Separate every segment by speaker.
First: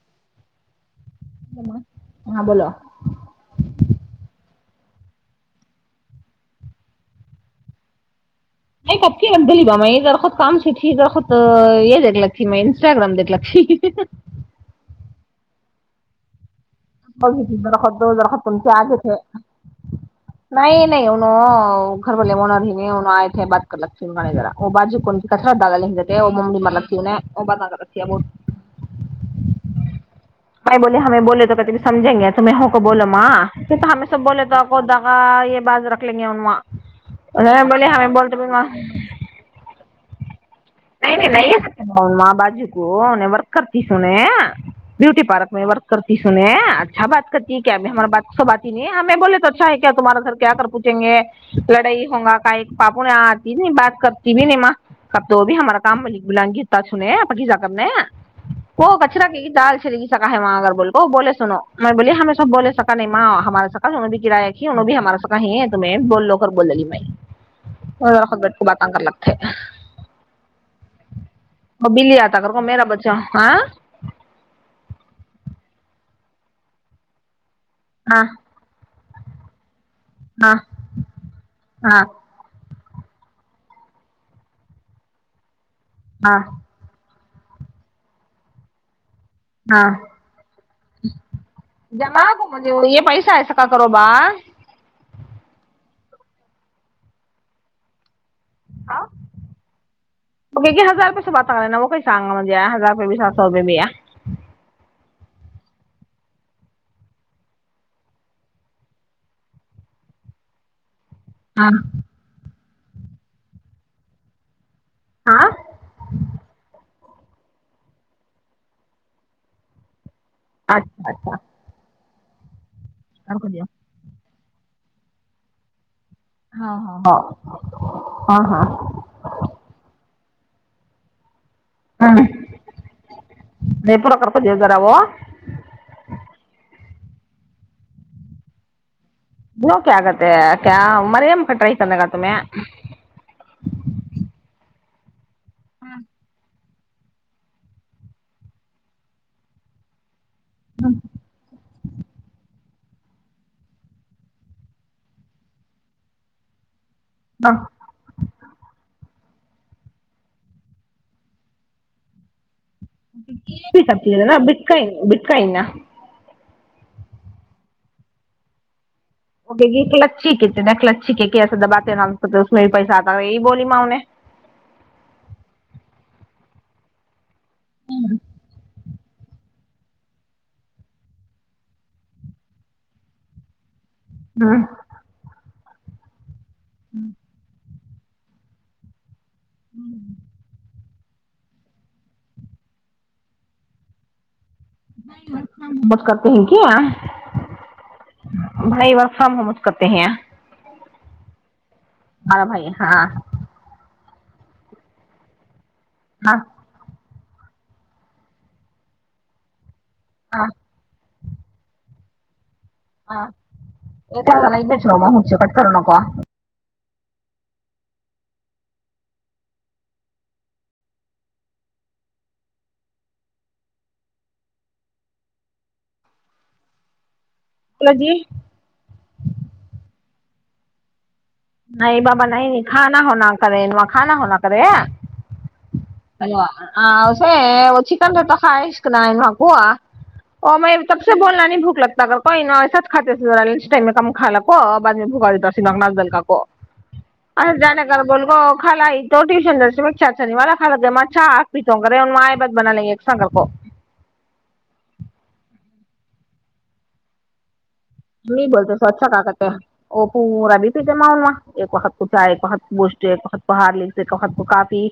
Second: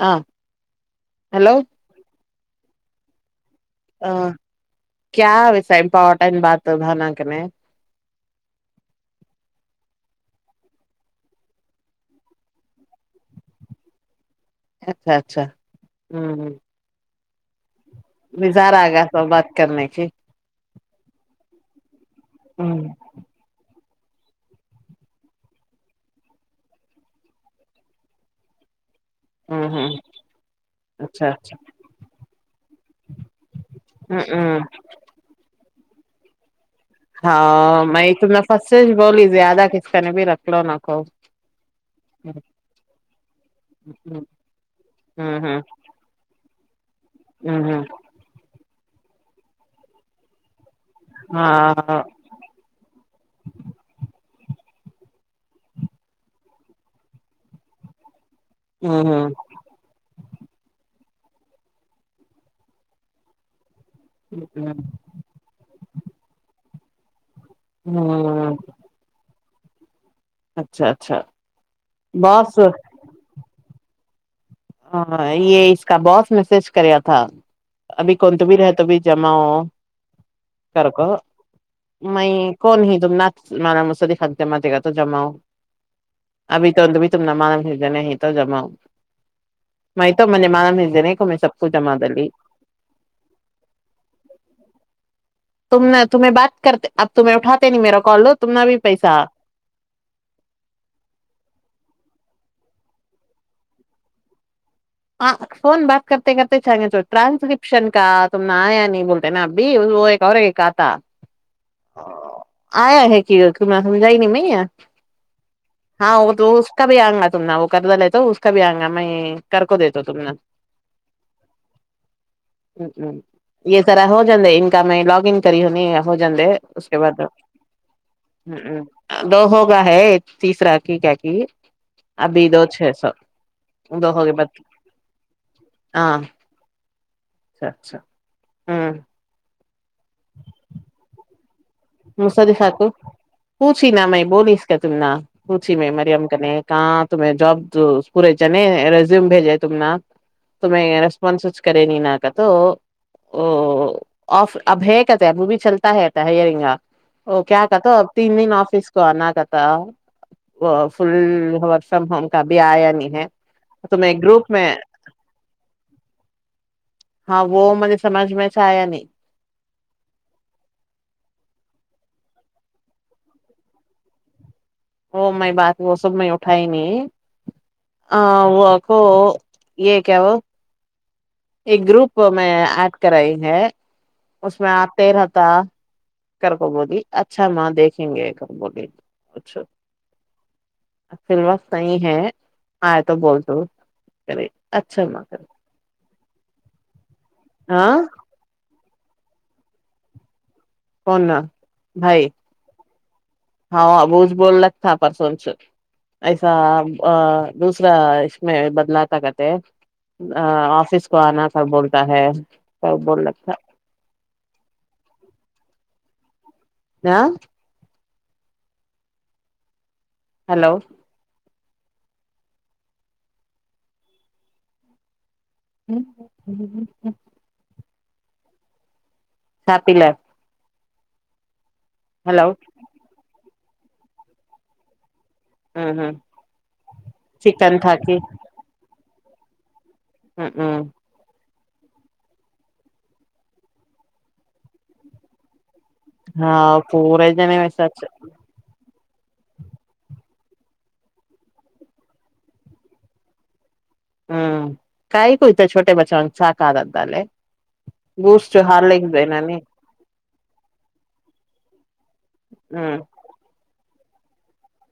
Speaker 1: ہاں ہیلو
Speaker 2: [inaudible] ہاں بولو
Speaker 1: کیا ویسا امپورٹینٹ بات بانک نے
Speaker 2: نہیں کب کی رکھ دلی با میں یہ درخت کام س تھی درخت یہ دیک لگتیھی میں انسٹاگرام دیکھ لگتی
Speaker 1: اچھا اچھا ہمم ممم
Speaker 2: [inaudible]
Speaker 1: نظارہ آ گیا سب بات کرنے کی
Speaker 2: نہیں نہیں ہو ن [unintelligible] ھر والے
Speaker 1: ہوں
Speaker 2: ان آئے تھے ب کرکتیر وہ بج کون کچرا دادا لتے وہ ممی مرلتی وہ بات کر ر بت
Speaker 1: ہوں ہوں
Speaker 2: بائی بولے ہمیں
Speaker 1: اچھا
Speaker 2: بولے تو
Speaker 1: اچھا
Speaker 2: پت [unintelligible] سمھیں گے تمہیں ہووں کو بولو ماں پ تو ہمیں
Speaker 1: ہوں
Speaker 2: سب بولے
Speaker 1: ہوں
Speaker 2: تو کوگا یہ باز رکھ لیںے انا [unintelligible]
Speaker 1: ہاں میں ت نے فس سے بولی زیادہ کسک نے بھی رکھ [unintelligible] کو
Speaker 2: نہیں نہیں نہیں بازو کو وکرتی سوںنے
Speaker 1: ہوں
Speaker 2: بوٹی
Speaker 1: ہوں
Speaker 2: پارک میں وور کررتی سوں ن [unintelligible] ا بات کرتی ہے کیا
Speaker 1: ہوں
Speaker 2: اب ہمار بات س بات [unintelligible] ہمیں بول تو اچھا ہے کیا تمہارا گھر کیا کرچ گے
Speaker 1: ہاں
Speaker 2: لڑائی ہوں گا کا پاپو نے آتی نہیں بات کرتی بھی نہیں ماں ک تو [unintelligible] اب ہمارا کام مل بلن گیتا سنے پقجا کرنے وہ کچرا
Speaker 1: ہوں
Speaker 2: کی گ دال چلے گی سا ہے وہاں اگر بول کو بولے سنو میں بولی ہمیں سب بولے سکا نہیں ماں ہمارے س انہوں بھی کرایہ کیھی انہوں بھی ہمارا س کہیں ہے تمہیں ب لو کر بول لگی [unintelligible] اور خ گٹ
Speaker 1: ہوں
Speaker 2: کو باتان کر لگتے ہیں [unintelligible]
Speaker 1: اچھا اچھا
Speaker 2: وہ بلی آتا کر
Speaker 1: بس
Speaker 2: کو میرا بچہ ہاں [unintelligible]
Speaker 1: ہاں یہ اس کا باس میسج کریا تھا ابھی
Speaker 2: ہاں
Speaker 1: کون تو بھی رہ تو بھی [unintelligible] جما ہو [unintelligible]
Speaker 2: ہاں
Speaker 1: کرک
Speaker 2: ہاں
Speaker 1: میں [unintelligible] کون ہی ت نہ مارا مسدی خانتے ماتے کا تو جمؤ [unintelligible]
Speaker 2: ہاں
Speaker 1: ابھی تو تو بھی [unintelligible] تم نہ مانم جنے نہیں تو جماؤ [unintelligible]
Speaker 2: ہاں
Speaker 1: میں تو میں نے مالا بھیجنے کو میں سب کو جمع
Speaker 2: جم
Speaker 1: ڈلی
Speaker 2: گ مے یہ پیس ہےسا کا کرو با [unintelligible]
Speaker 1: تم نے تمہیں بات کرتے اب تمہیں اھاتے نہیں میرا کالوگ [unintelligible]
Speaker 2: ہاں وہے ہزاروپی سے بات کرے نا وہ کہ ساہ گا م [unintelligible] ہزار روپئے بھی سات سو روپئے بھییا [unintelligible]
Speaker 1: ہاں فون بات کرتے کرتے چھے ٹرانسکرپشن کا تم نہ آیا نہیں بولتے نا اب بھی وہ ایک اور ایک آتا [unintelligible]
Speaker 2: ہاں [unintelligible]
Speaker 1: آیا ہے کہ جائ نہیں میں [unintelligible]
Speaker 2: ہاں
Speaker 1: ہاں دو [unintelligible] بھی آئں گا تم نہ وہ کردا لے تو اس کا بھی آں گا میں [unintelligible] کر کو دیے تو ت [unintelligible]
Speaker 2: اچھا اچھا [unintelligible]
Speaker 1: ہ ہ
Speaker 2: ہاں
Speaker 1: یہ سرح ہو [unintelligible] ہے ان کام میں لاگن کری ہونی ہو جندے اس کے بعد ہ
Speaker 2: ہاں ہاں
Speaker 1: دو ہوگا ہے تیسرا کی کیا کہ
Speaker 2: ہوں
Speaker 1: آب دو چ سب اد ہو گے ب
Speaker 2: کررا وہو [unintelligible]
Speaker 1: اچھا اچھا ہوں [unintelligible]
Speaker 2: دوک آگت کیا مرم کٹر
Speaker 1: م سری سااکر پوچھی ن میں بولیس [unintelligible] تمنا [unintelligible] پوچی میں مریم کنے [unintelligible] کااں تمیں جب پور نہیں ریزوم بھیج ہے تم [unintelligible] تو میںیں ریسپونسچ کرے نہیں ن کر تو [unintelligible] او آف اب ہے کہتے اب وہ بھی چلتا ہےتا ہئرنگا [unintelligible] ا کیا کہتا اب تین دن آفس کو آنا [unintelligible] ہم [unintelligible]
Speaker 2: یہ بھی سب چیز نا
Speaker 1: میں
Speaker 2: بتک بک نا [unintelligible]
Speaker 1: ہاں وہ مجھے سمجھ میں سے آیا نہیں [unintelligible]
Speaker 2: ل اچھیلھییک ہے ایسا دباتے نا اس میں بھی پیسہ آتا یہی بولی ما ان نے [unintelligible]
Speaker 1: وہ میں بات وہ سب میں اٹھاائی نہیں [unintelligible] آ وہ [unintelligible] ہو یہ کیا وہ [unintelligible] گروپ میں اج کرائی ہے اس
Speaker 2: ہوں
Speaker 1: میں آتے رہتا [unintelligible] کرک بہی اچھا م دیکھ [unintelligible] شگ کر بلیے [unintelligible] اچھا [unintelligible] فلوس نہیںحی ہے آئے تو بول توے [unintelligible]
Speaker 2: بس کرتے ہیں کیا
Speaker 1: ہاں
Speaker 2: بھائی بس [unintelligible] ہم ہم اس کرتے ہیں [unintelligible]
Speaker 1: کونا [unintelligible] بھائی
Speaker 2: ہمارا ہاں
Speaker 1: ہاں ب [unintelligible] بول ل تھا پرسوںنچ [unintelligible]
Speaker 2: ہاں
Speaker 1: ایسا [unintelligible] آ دوسرا اش میں بدلہاتاتکتے
Speaker 2: ہاں
Speaker 1: [unintelligible] آفس [unintelligible] کو آنا تھا بولتا ہے [unintelligible]
Speaker 2: ہاں
Speaker 1: رکھا
Speaker 2: یہ تو ل جا ہ چ ک [unintelligible] کرنا کا [inaudible]
Speaker 1: نہ [inaudible] ہلو [unintelligible] ہ ہ ہ ہ [inaudible]
Speaker 2: ہ جی [unintelligible]
Speaker 1: ساپ ل [unintelligible]
Speaker 2: نہیں بابا نہیں نہیں کھانا ہونا [unintelligible] کریں م کانا ہونا کرے
Speaker 1: ہوں ہوں
Speaker 2: [unintelligible] ہیلو س وہ چکن ر تو خائے [unintelligible] نن مگوا [inaudible]
Speaker 1: ہ
Speaker 2: اور میں تب سے بولنا نہیں بھک [unintelligible] لگتا کر کوئی ن ایسا کھےا لنچ ٹم میں کم کاو اورعد میں بوکا دیتا [unintelligible] جے
Speaker 1: ہاں پورے جنے ویسا
Speaker 2: کر بول گو کال [unintelligible] تو ٹیوشن دھا نہیں والا خالاچھا آپیت ہوں کرے مایا بت بنا لیں گے ایکسن کو [unintelligible]
Speaker 1: ہوں کئی کوئی تو چھوٹے بچا چ ک آ رہاتالے [unintelligible]
Speaker 2: نہیں بولتے سوچھا کا کاتے وہ پورا بھی پتے ماون میںا ایک وقت کو چاہ ایک وقت گوش
Speaker 1: ہوں
Speaker 2: ایک وقت پہار لی [unintelligible] کہ خت تو کافی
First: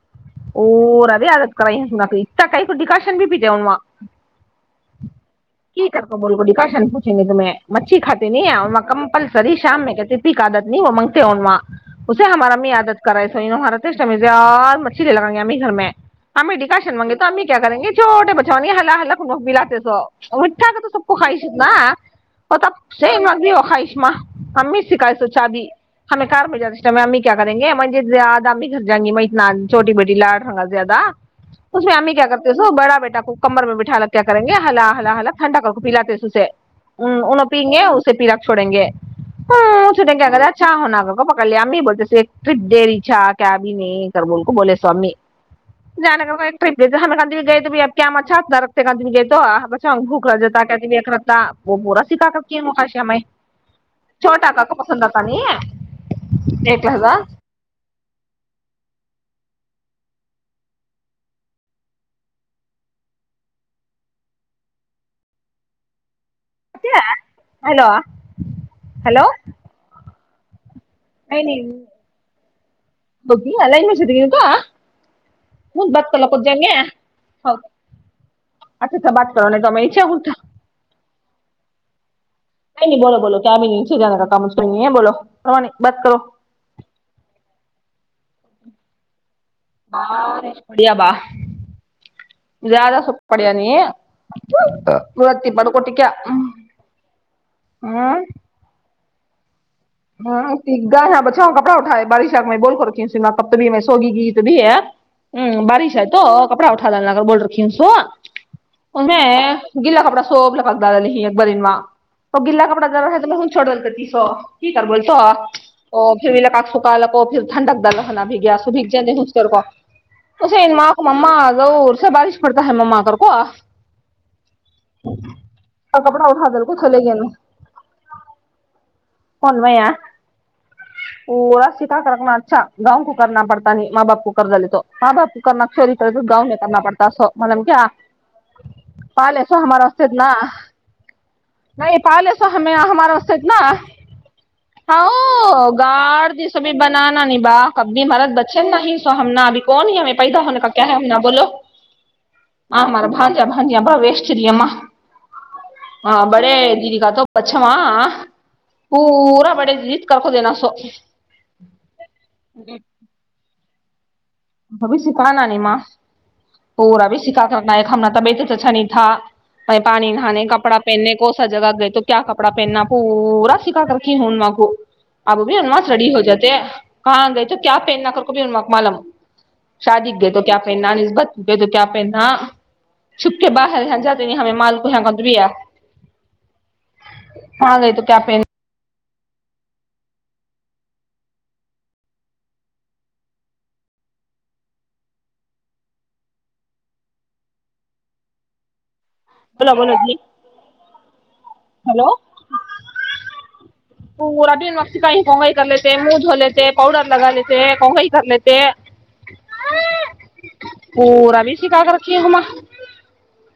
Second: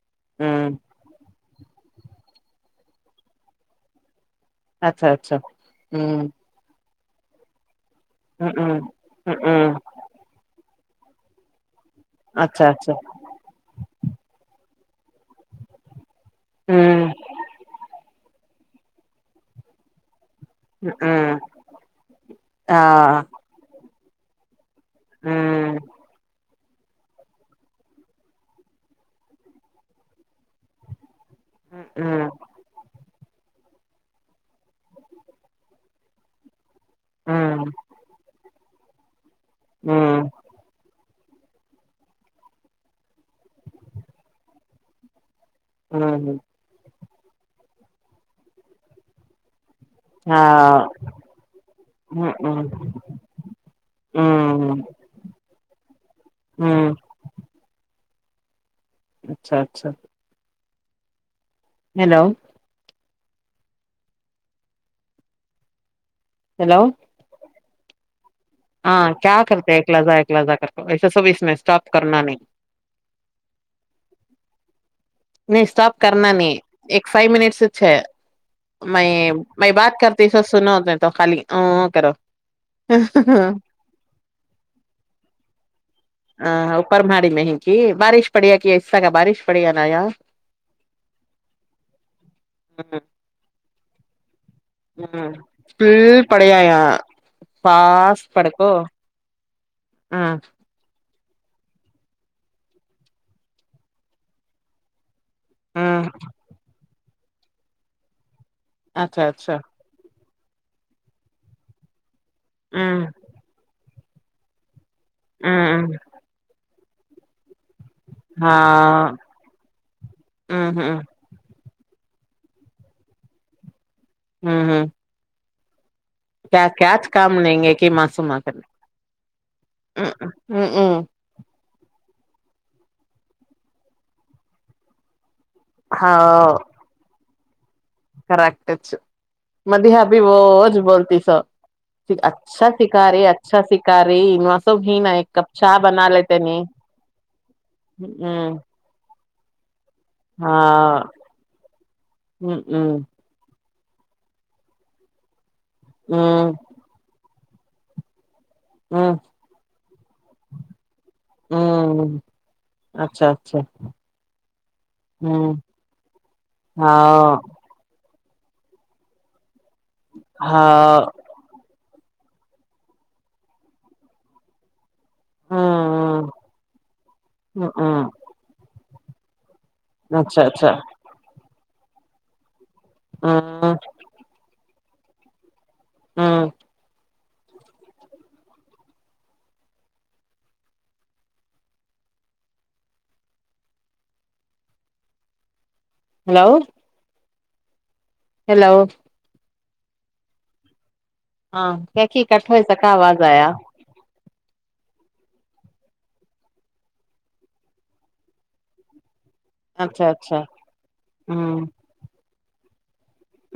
Speaker 2: [unintelligible]
Speaker 1: ہوں
Speaker 2: اووردے آگ [unintelligible] نا اتنا کا پر ڈیکاشن بھیتے اناں
Speaker 1: اچھا اچھا
Speaker 2: [unintelligible] کی کرتا
Speaker 1: ہوں
Speaker 2: بول گو ڈکاشن [unintelligible] ہ [inaudible] ہم میں [unintelligible] مچھی کاتی
Speaker 1: ہ
Speaker 2: نہیں
Speaker 1: ہ
Speaker 2: کمپلسری
Speaker 1: ہ
Speaker 2: شام میں کہ ت ت کاادت [unintelligible] نہیں منتی اونما [unintelligible] اسے ہمارا م
Speaker 1: اچھا
Speaker 2: ع
Speaker 1: اچھا
Speaker 2: آادت کرا سوار [unintelligible] چھے لگیں گے ہمیں گھر میں [unintelligible] امی ڈکاشن
Speaker 1: ہ
Speaker 2: مگے تو ہممی کیا کر گ چھوے بچے [unintelligible] چنی حلہ حلک نبلا ت سو [unintelligible] مٹگ تو سوپ
Speaker 1: ہ
Speaker 2: کائسد نا [unintelligible] [inaudible]
Speaker 1: ہاں
Speaker 2: امت [unintelligible] شکایت چادی ہمیں کار میں جاتی اس امی کیا کریں گے مجھے زیادہ امی گھر جیں گی میں اتنا چھوٹی بیٹی لاڈ ہوگا زیادہ اس میں
Speaker 1: ہ
Speaker 2: امی
Speaker 1: ہ
Speaker 2: کیا کرتے ہیں اس بڑا بیٹا کو کمر میں بٹھ لا کیا کریں گے ہلا ہلا ہلا ٹھنڈا کر پیلاے اسے [inaudible] چھوڑیں گے [inaudible] کرے امی بولتے تھ ک دریھا کیاب بھی نہیں کر بول کو بولے سو امی جان کا کوٹ [inaudible] سنگ بوکلا جتا
Speaker 1: ہاں
Speaker 2: کہ ا رتا وہ بورا س کا
Speaker 1: ہ
Speaker 2: کا کی مکش میں
Speaker 1: ہ
Speaker 2: چھوٹا کا کا پسند آ تھا نہیں
Speaker 1: ہ
Speaker 2: ایکلازا
Speaker 1: اچھا اچھا ہیلو ہیلو
Speaker 2: ہیلو
Speaker 1: ہاں کیا کررتے [inaudible] [inaudible]
Speaker 2: بک لن وچک کاا
Speaker 1: نہیں اسٹاپ کرنا نہیں ایک فائیو منٹ اچھے میں میں بات کرتی س سناو تو خالی اوو کرو
Speaker 2: نہیں نہیں بولو بولو کیا
Speaker 1: ہ
Speaker 2: بھی نہیںے جا کاا کم کو نہیں بولو بات کر
Speaker 1: [inaudible] پڑیا کہ اسسہ کا بارش پڑیا نا یہاں
Speaker 2: بڑھیا با زیادہ سکھ پڑھیا نہیں ہے
Speaker 1: [inaudible]
Speaker 2: [inaudible]
Speaker 1: ہ
Speaker 2: کپڑا اٹھائے بارش آ میں بول کر رکھی سما کب ت بھی میں سوگی کی تو بھی ہے ہاں
Speaker 1: ہ
Speaker 2: بارش ہے تو کپڑا گر بول رک
Speaker 1: اچھا
Speaker 2: انیں
Speaker 1: اچھا
Speaker 2: گیلا کپڑا سوپلہ پتااد ال اکبرینما وہ گ بلا کپڑا
Speaker 1: ہ
Speaker 2: جور ہے تو بس چھوولتا ت [unintelligible] سر بول تو
Speaker 1: ہوں
Speaker 2: ا پولا کا سکاالکو پھر ٹھڈک دلو ہےناا بھی گیا س بھیگ جے
Speaker 1: ہاں
Speaker 2: گسک کو اس
Speaker 1: ہوں
Speaker 2: ان ماں
Speaker 1: ہوں
Speaker 2: کو مما ا سے بارش پڑتا ہے ما آ کر کو
Speaker 1: ہوں ہوں
Speaker 2: کپڑا اٹھا
Speaker 1: کیا
Speaker 2: دل کو
Speaker 1: کیاچ
Speaker 2: چلے گئے
Speaker 1: کام نہیںیں گے ک ہی معسوںم کر ا ہ ا
Speaker 2: ولا سھا کر رکھنا اچھا گاؤ کو کرنا پڑتا نہیں ماں باپ کو کرض دی تو ماں باپ کو کرنا چریتر گاؤں میں کرنا پڑتا سو مطب [unintelligible]
Speaker 1: کریکٹچ مد
Speaker 2: ہمارا واسطے
Speaker 1: ابھی
Speaker 2: اتنا
Speaker 1: بوج بولتی سو
Speaker 2: نہیں پالے
Speaker 1: اچھا سکھا رہی اچھا سکھا رہی انوا سب ہی نا ایک کپ
Speaker 2: ہاں
Speaker 1: چاہ بنا
Speaker 2: گڑ
Speaker 1: لیتے
Speaker 2: ج س
Speaker 1: نہیں
Speaker 2: بھی بنانا نہیں با کب بھی مارت
Speaker 1: ہ
Speaker 2: بچے نہیں ہمنا ابھی کو نہیں ہمیں پیدا ہونے کا کیا ہے
Speaker 1: ہاں
Speaker 2: ہم نہ بولو ہاں
Speaker 1: ہ
Speaker 2: ہمارا بان ج ہاں جی باویشتری اما ہاں
Speaker 1: ہ
Speaker 2: بڑے دیدی کااتات پچاماں
Speaker 1: ہ
Speaker 2: پورورا پڑے جت کررک د نا سو
Speaker 1: ہ اچھا اچھا
Speaker 2: اب بھی سکھا
Speaker 1: ہ
Speaker 2: نہیں ماں پورا بھی
Speaker 1: ہاں
Speaker 2: سکھا کرنا ہے ک ہم سبت سچا نہیں تھا وہ پانی نہھانے کپڑا
Speaker 1: ہاں
Speaker 2: پہننے کون سا جگہ گئے تو کیا کپڑا پہننا پورا سکا کر کے ہون وگو اب اب
Speaker 1: ہ
Speaker 2: بھی انواس ریڈی ہو جاتے ہیں کہاں گئے تو
Speaker 1: ہ
Speaker 2: کیا
Speaker 1: ہ
Speaker 2: پہننا کر کوب انا مالا شادیق گئے تو
Speaker 1: اچھا
Speaker 2: کیا پ
Speaker 1: اچھا
Speaker 2: نان نسبت گئے تو کیا ا پینا چھپ کے
Speaker 1: ہ
Speaker 2: باہر جاتے نہیں ہمیں مال پ کند بھی ہے
Speaker 1: ہاں
Speaker 2: ہاں گئی تو کیا پہن
Speaker 1: ہیلو ہیلو
Speaker 2: بلاامو ند
Speaker 1: ہاں کیا کہ کٹ ہوئے سکا آواز آیا
Speaker 2: روین وقت کا ہی کگائی کر لیتے منہ دھو لیتے پاؤڈر لگا لیتے کگائی کر لیتے
Speaker 1: اچھا اچھا
Speaker 2: پورا بھی
Speaker 1: ہوں
Speaker 2: سکا کر رکھی ہوا [inaudible]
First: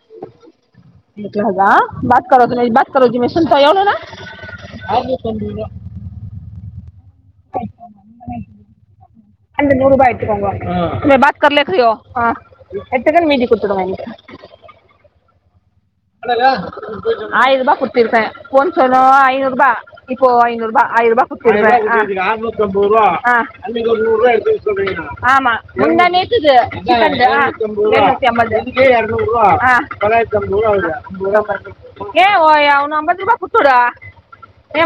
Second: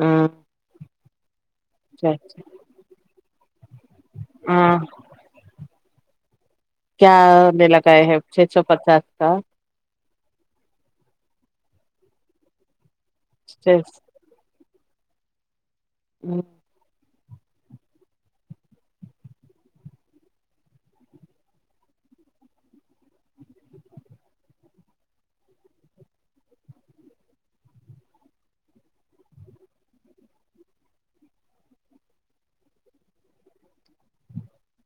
Speaker 1: ہوں
Speaker 2: جی [inaudible] ہوگا
Speaker 1: اچھا
Speaker 2: بات
Speaker 1: اچھا
Speaker 2: کرو ت نہیں بات [inaudible] جی میں [inaudible] س
Speaker 1: ہاں
Speaker 2: نا [inaudible]
Speaker 1: کیا مے لگئے ہے چھ سو پچاس کا [inaudible]
Speaker 2: اج ن روپ آکوں گ بات کرر ل کو ہاں [inaudible] ات کن میید کتروا گ [inaudible] آلہا [inaudible] آر رو کتیرک فن سو رو ر رو کتی ر ن [inaudible] ون امت روپ کتیڈا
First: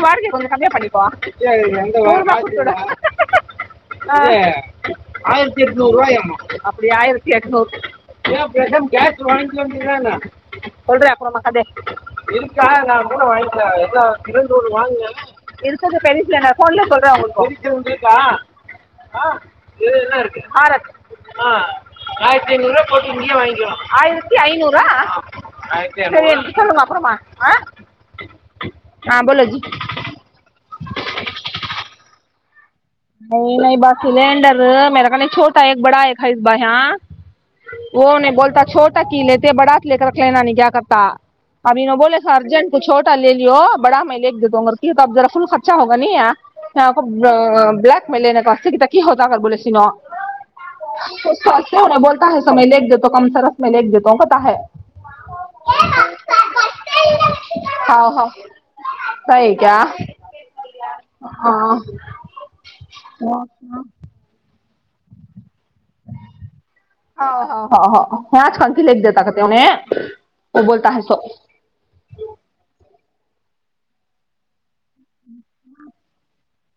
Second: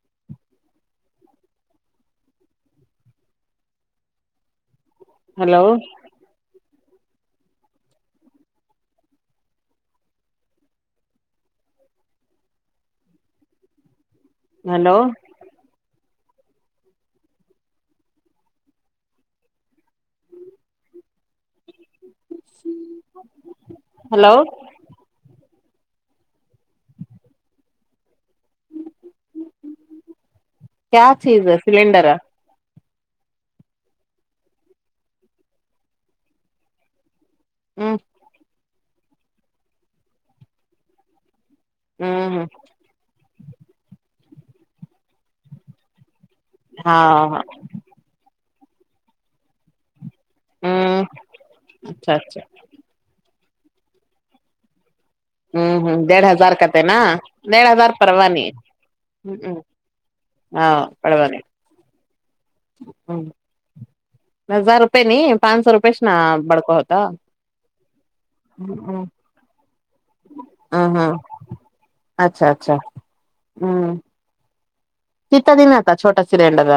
Speaker 2: وارک کممیں پنا [inaudible] آئیرتی
Speaker 1: ہلو
Speaker 2: اٹ ن روائ آام [inaudible] ابڑ آئیرتی اٹ نورم گس وگا [inaudible] سلی اپر م کادے انکا ن مور [inaudible]
Speaker 1: ہلو
Speaker 2: مولو اک تو کری [inaudible] نا سل سول رہے ا کش کاا ہ ہار [inaudible] ہاں آئیرت رو پٹ اننے برا
Speaker 1: ہلو
Speaker 2: آئیرتی ا نورا [inaudible] چل اپر [inaudible]
Speaker 1: کیا چیز ہے سلینڈر ہے [inaudible]
Speaker 2: نہیں نہیں بس سلینڈر میرا کل چھوٹا ایک بڑا ایک اس ب یہاں [inaudible]
Speaker 1: ہوں
Speaker 2: وہ نے بولتا چھوٹ [inaudible] ت کی لیتے بڑا سے لے کر رکھ لینا نہیں کیا کرتا [inaudible] ابھیو بولےا
Speaker 1: ہوں
Speaker 2: ارجنٹ کوھوٹا لے [inaudible] بڑا میں لیک دیتاوں گگر کی توب ذرا فل خرچہ ہوگایاں [inaudible] س آ کو
Speaker 1: ہاں ہاں
Speaker 2: [inaudible] کاا س سے ک کیاا س ہزا کر بول س ن
Speaker 1: ہوں
Speaker 2: [inaudible] کچ ستے ہونے
Speaker 1: اچھا
Speaker 2: بولتا ہے
Speaker 1: اچھا
Speaker 2: سمے دیکھ د تو کم س ر [inaudible] میں ل ایک دیتا ہوں کاتا ہے [inaudible]
Speaker 1: ہوں ہ دھ ہزار کتے نا دڑ ہزار
Speaker 2: ہاؤ ہاؤ
Speaker 1: پوانی ہ ہ
Speaker 2: صحیح کیا
Speaker 1: ہاں پوانی [unintelligible]
Speaker 2: آ [inaudible]
Speaker 1: پ نہیں [inaudible] پانچ سو روپی سے نا بڑکا ہوتا
Speaker 2: ہاں ہاں ہاں آج کل کی
Speaker 1: ہ
Speaker 2: لے دیتا کہتے انہیں وہ
Speaker 1: ہ
Speaker 2: بولتا ہے
Speaker 1: ہاں
Speaker 2: سو
Speaker 1: اچھا اچھا [unintelligible] ہوں کت دن آ تھا چھوٹا سلیڈر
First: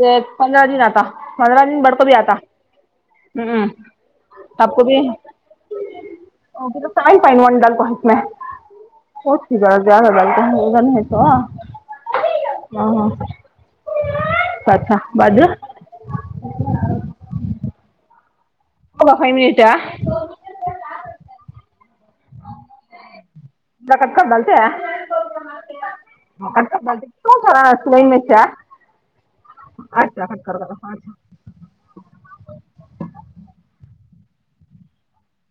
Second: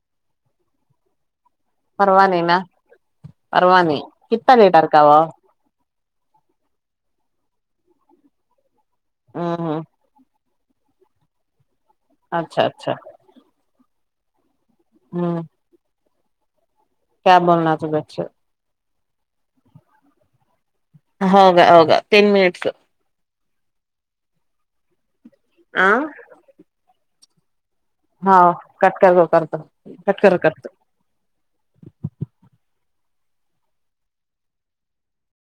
Speaker 2: یہ پندرہ دن آتا پندرہ دن بڑ کو بھی
Speaker 1: پروا
Speaker 2: آتا
Speaker 1: نہیں نا
Speaker 2: ہ
Speaker 1: پروا نہیں کتنا
Speaker 2: آب کو
Speaker 1: لیٹر کا
Speaker 2: بھیال
Speaker 1: وہ
Speaker 2: میں
Speaker 1: ہ
Speaker 2: ہوتی ب
Speaker 1: ہ
Speaker 2: ج رہا ب جان آئیتوا
Speaker 1: اچھا اچھا
Speaker 2: ج پھا
Speaker 1: ہوں
Speaker 2: بجر ہی
Speaker 1: کیا بولنا تھا بیچھ
Speaker 2: وہ بخائی منٹا [unintelligible]
Speaker 1: ہوگا ہوگا ٹین منٹس
Speaker 2: اللہ کتکنلتے
Speaker 1: ہاں
Speaker 2: ب تو خرا [unintelligible] وہ میں
Speaker 1: ہاں کٹ کر کو کر دو کٹ
Speaker 2: اچھا
Speaker 1: کر کر
Speaker 2: کچا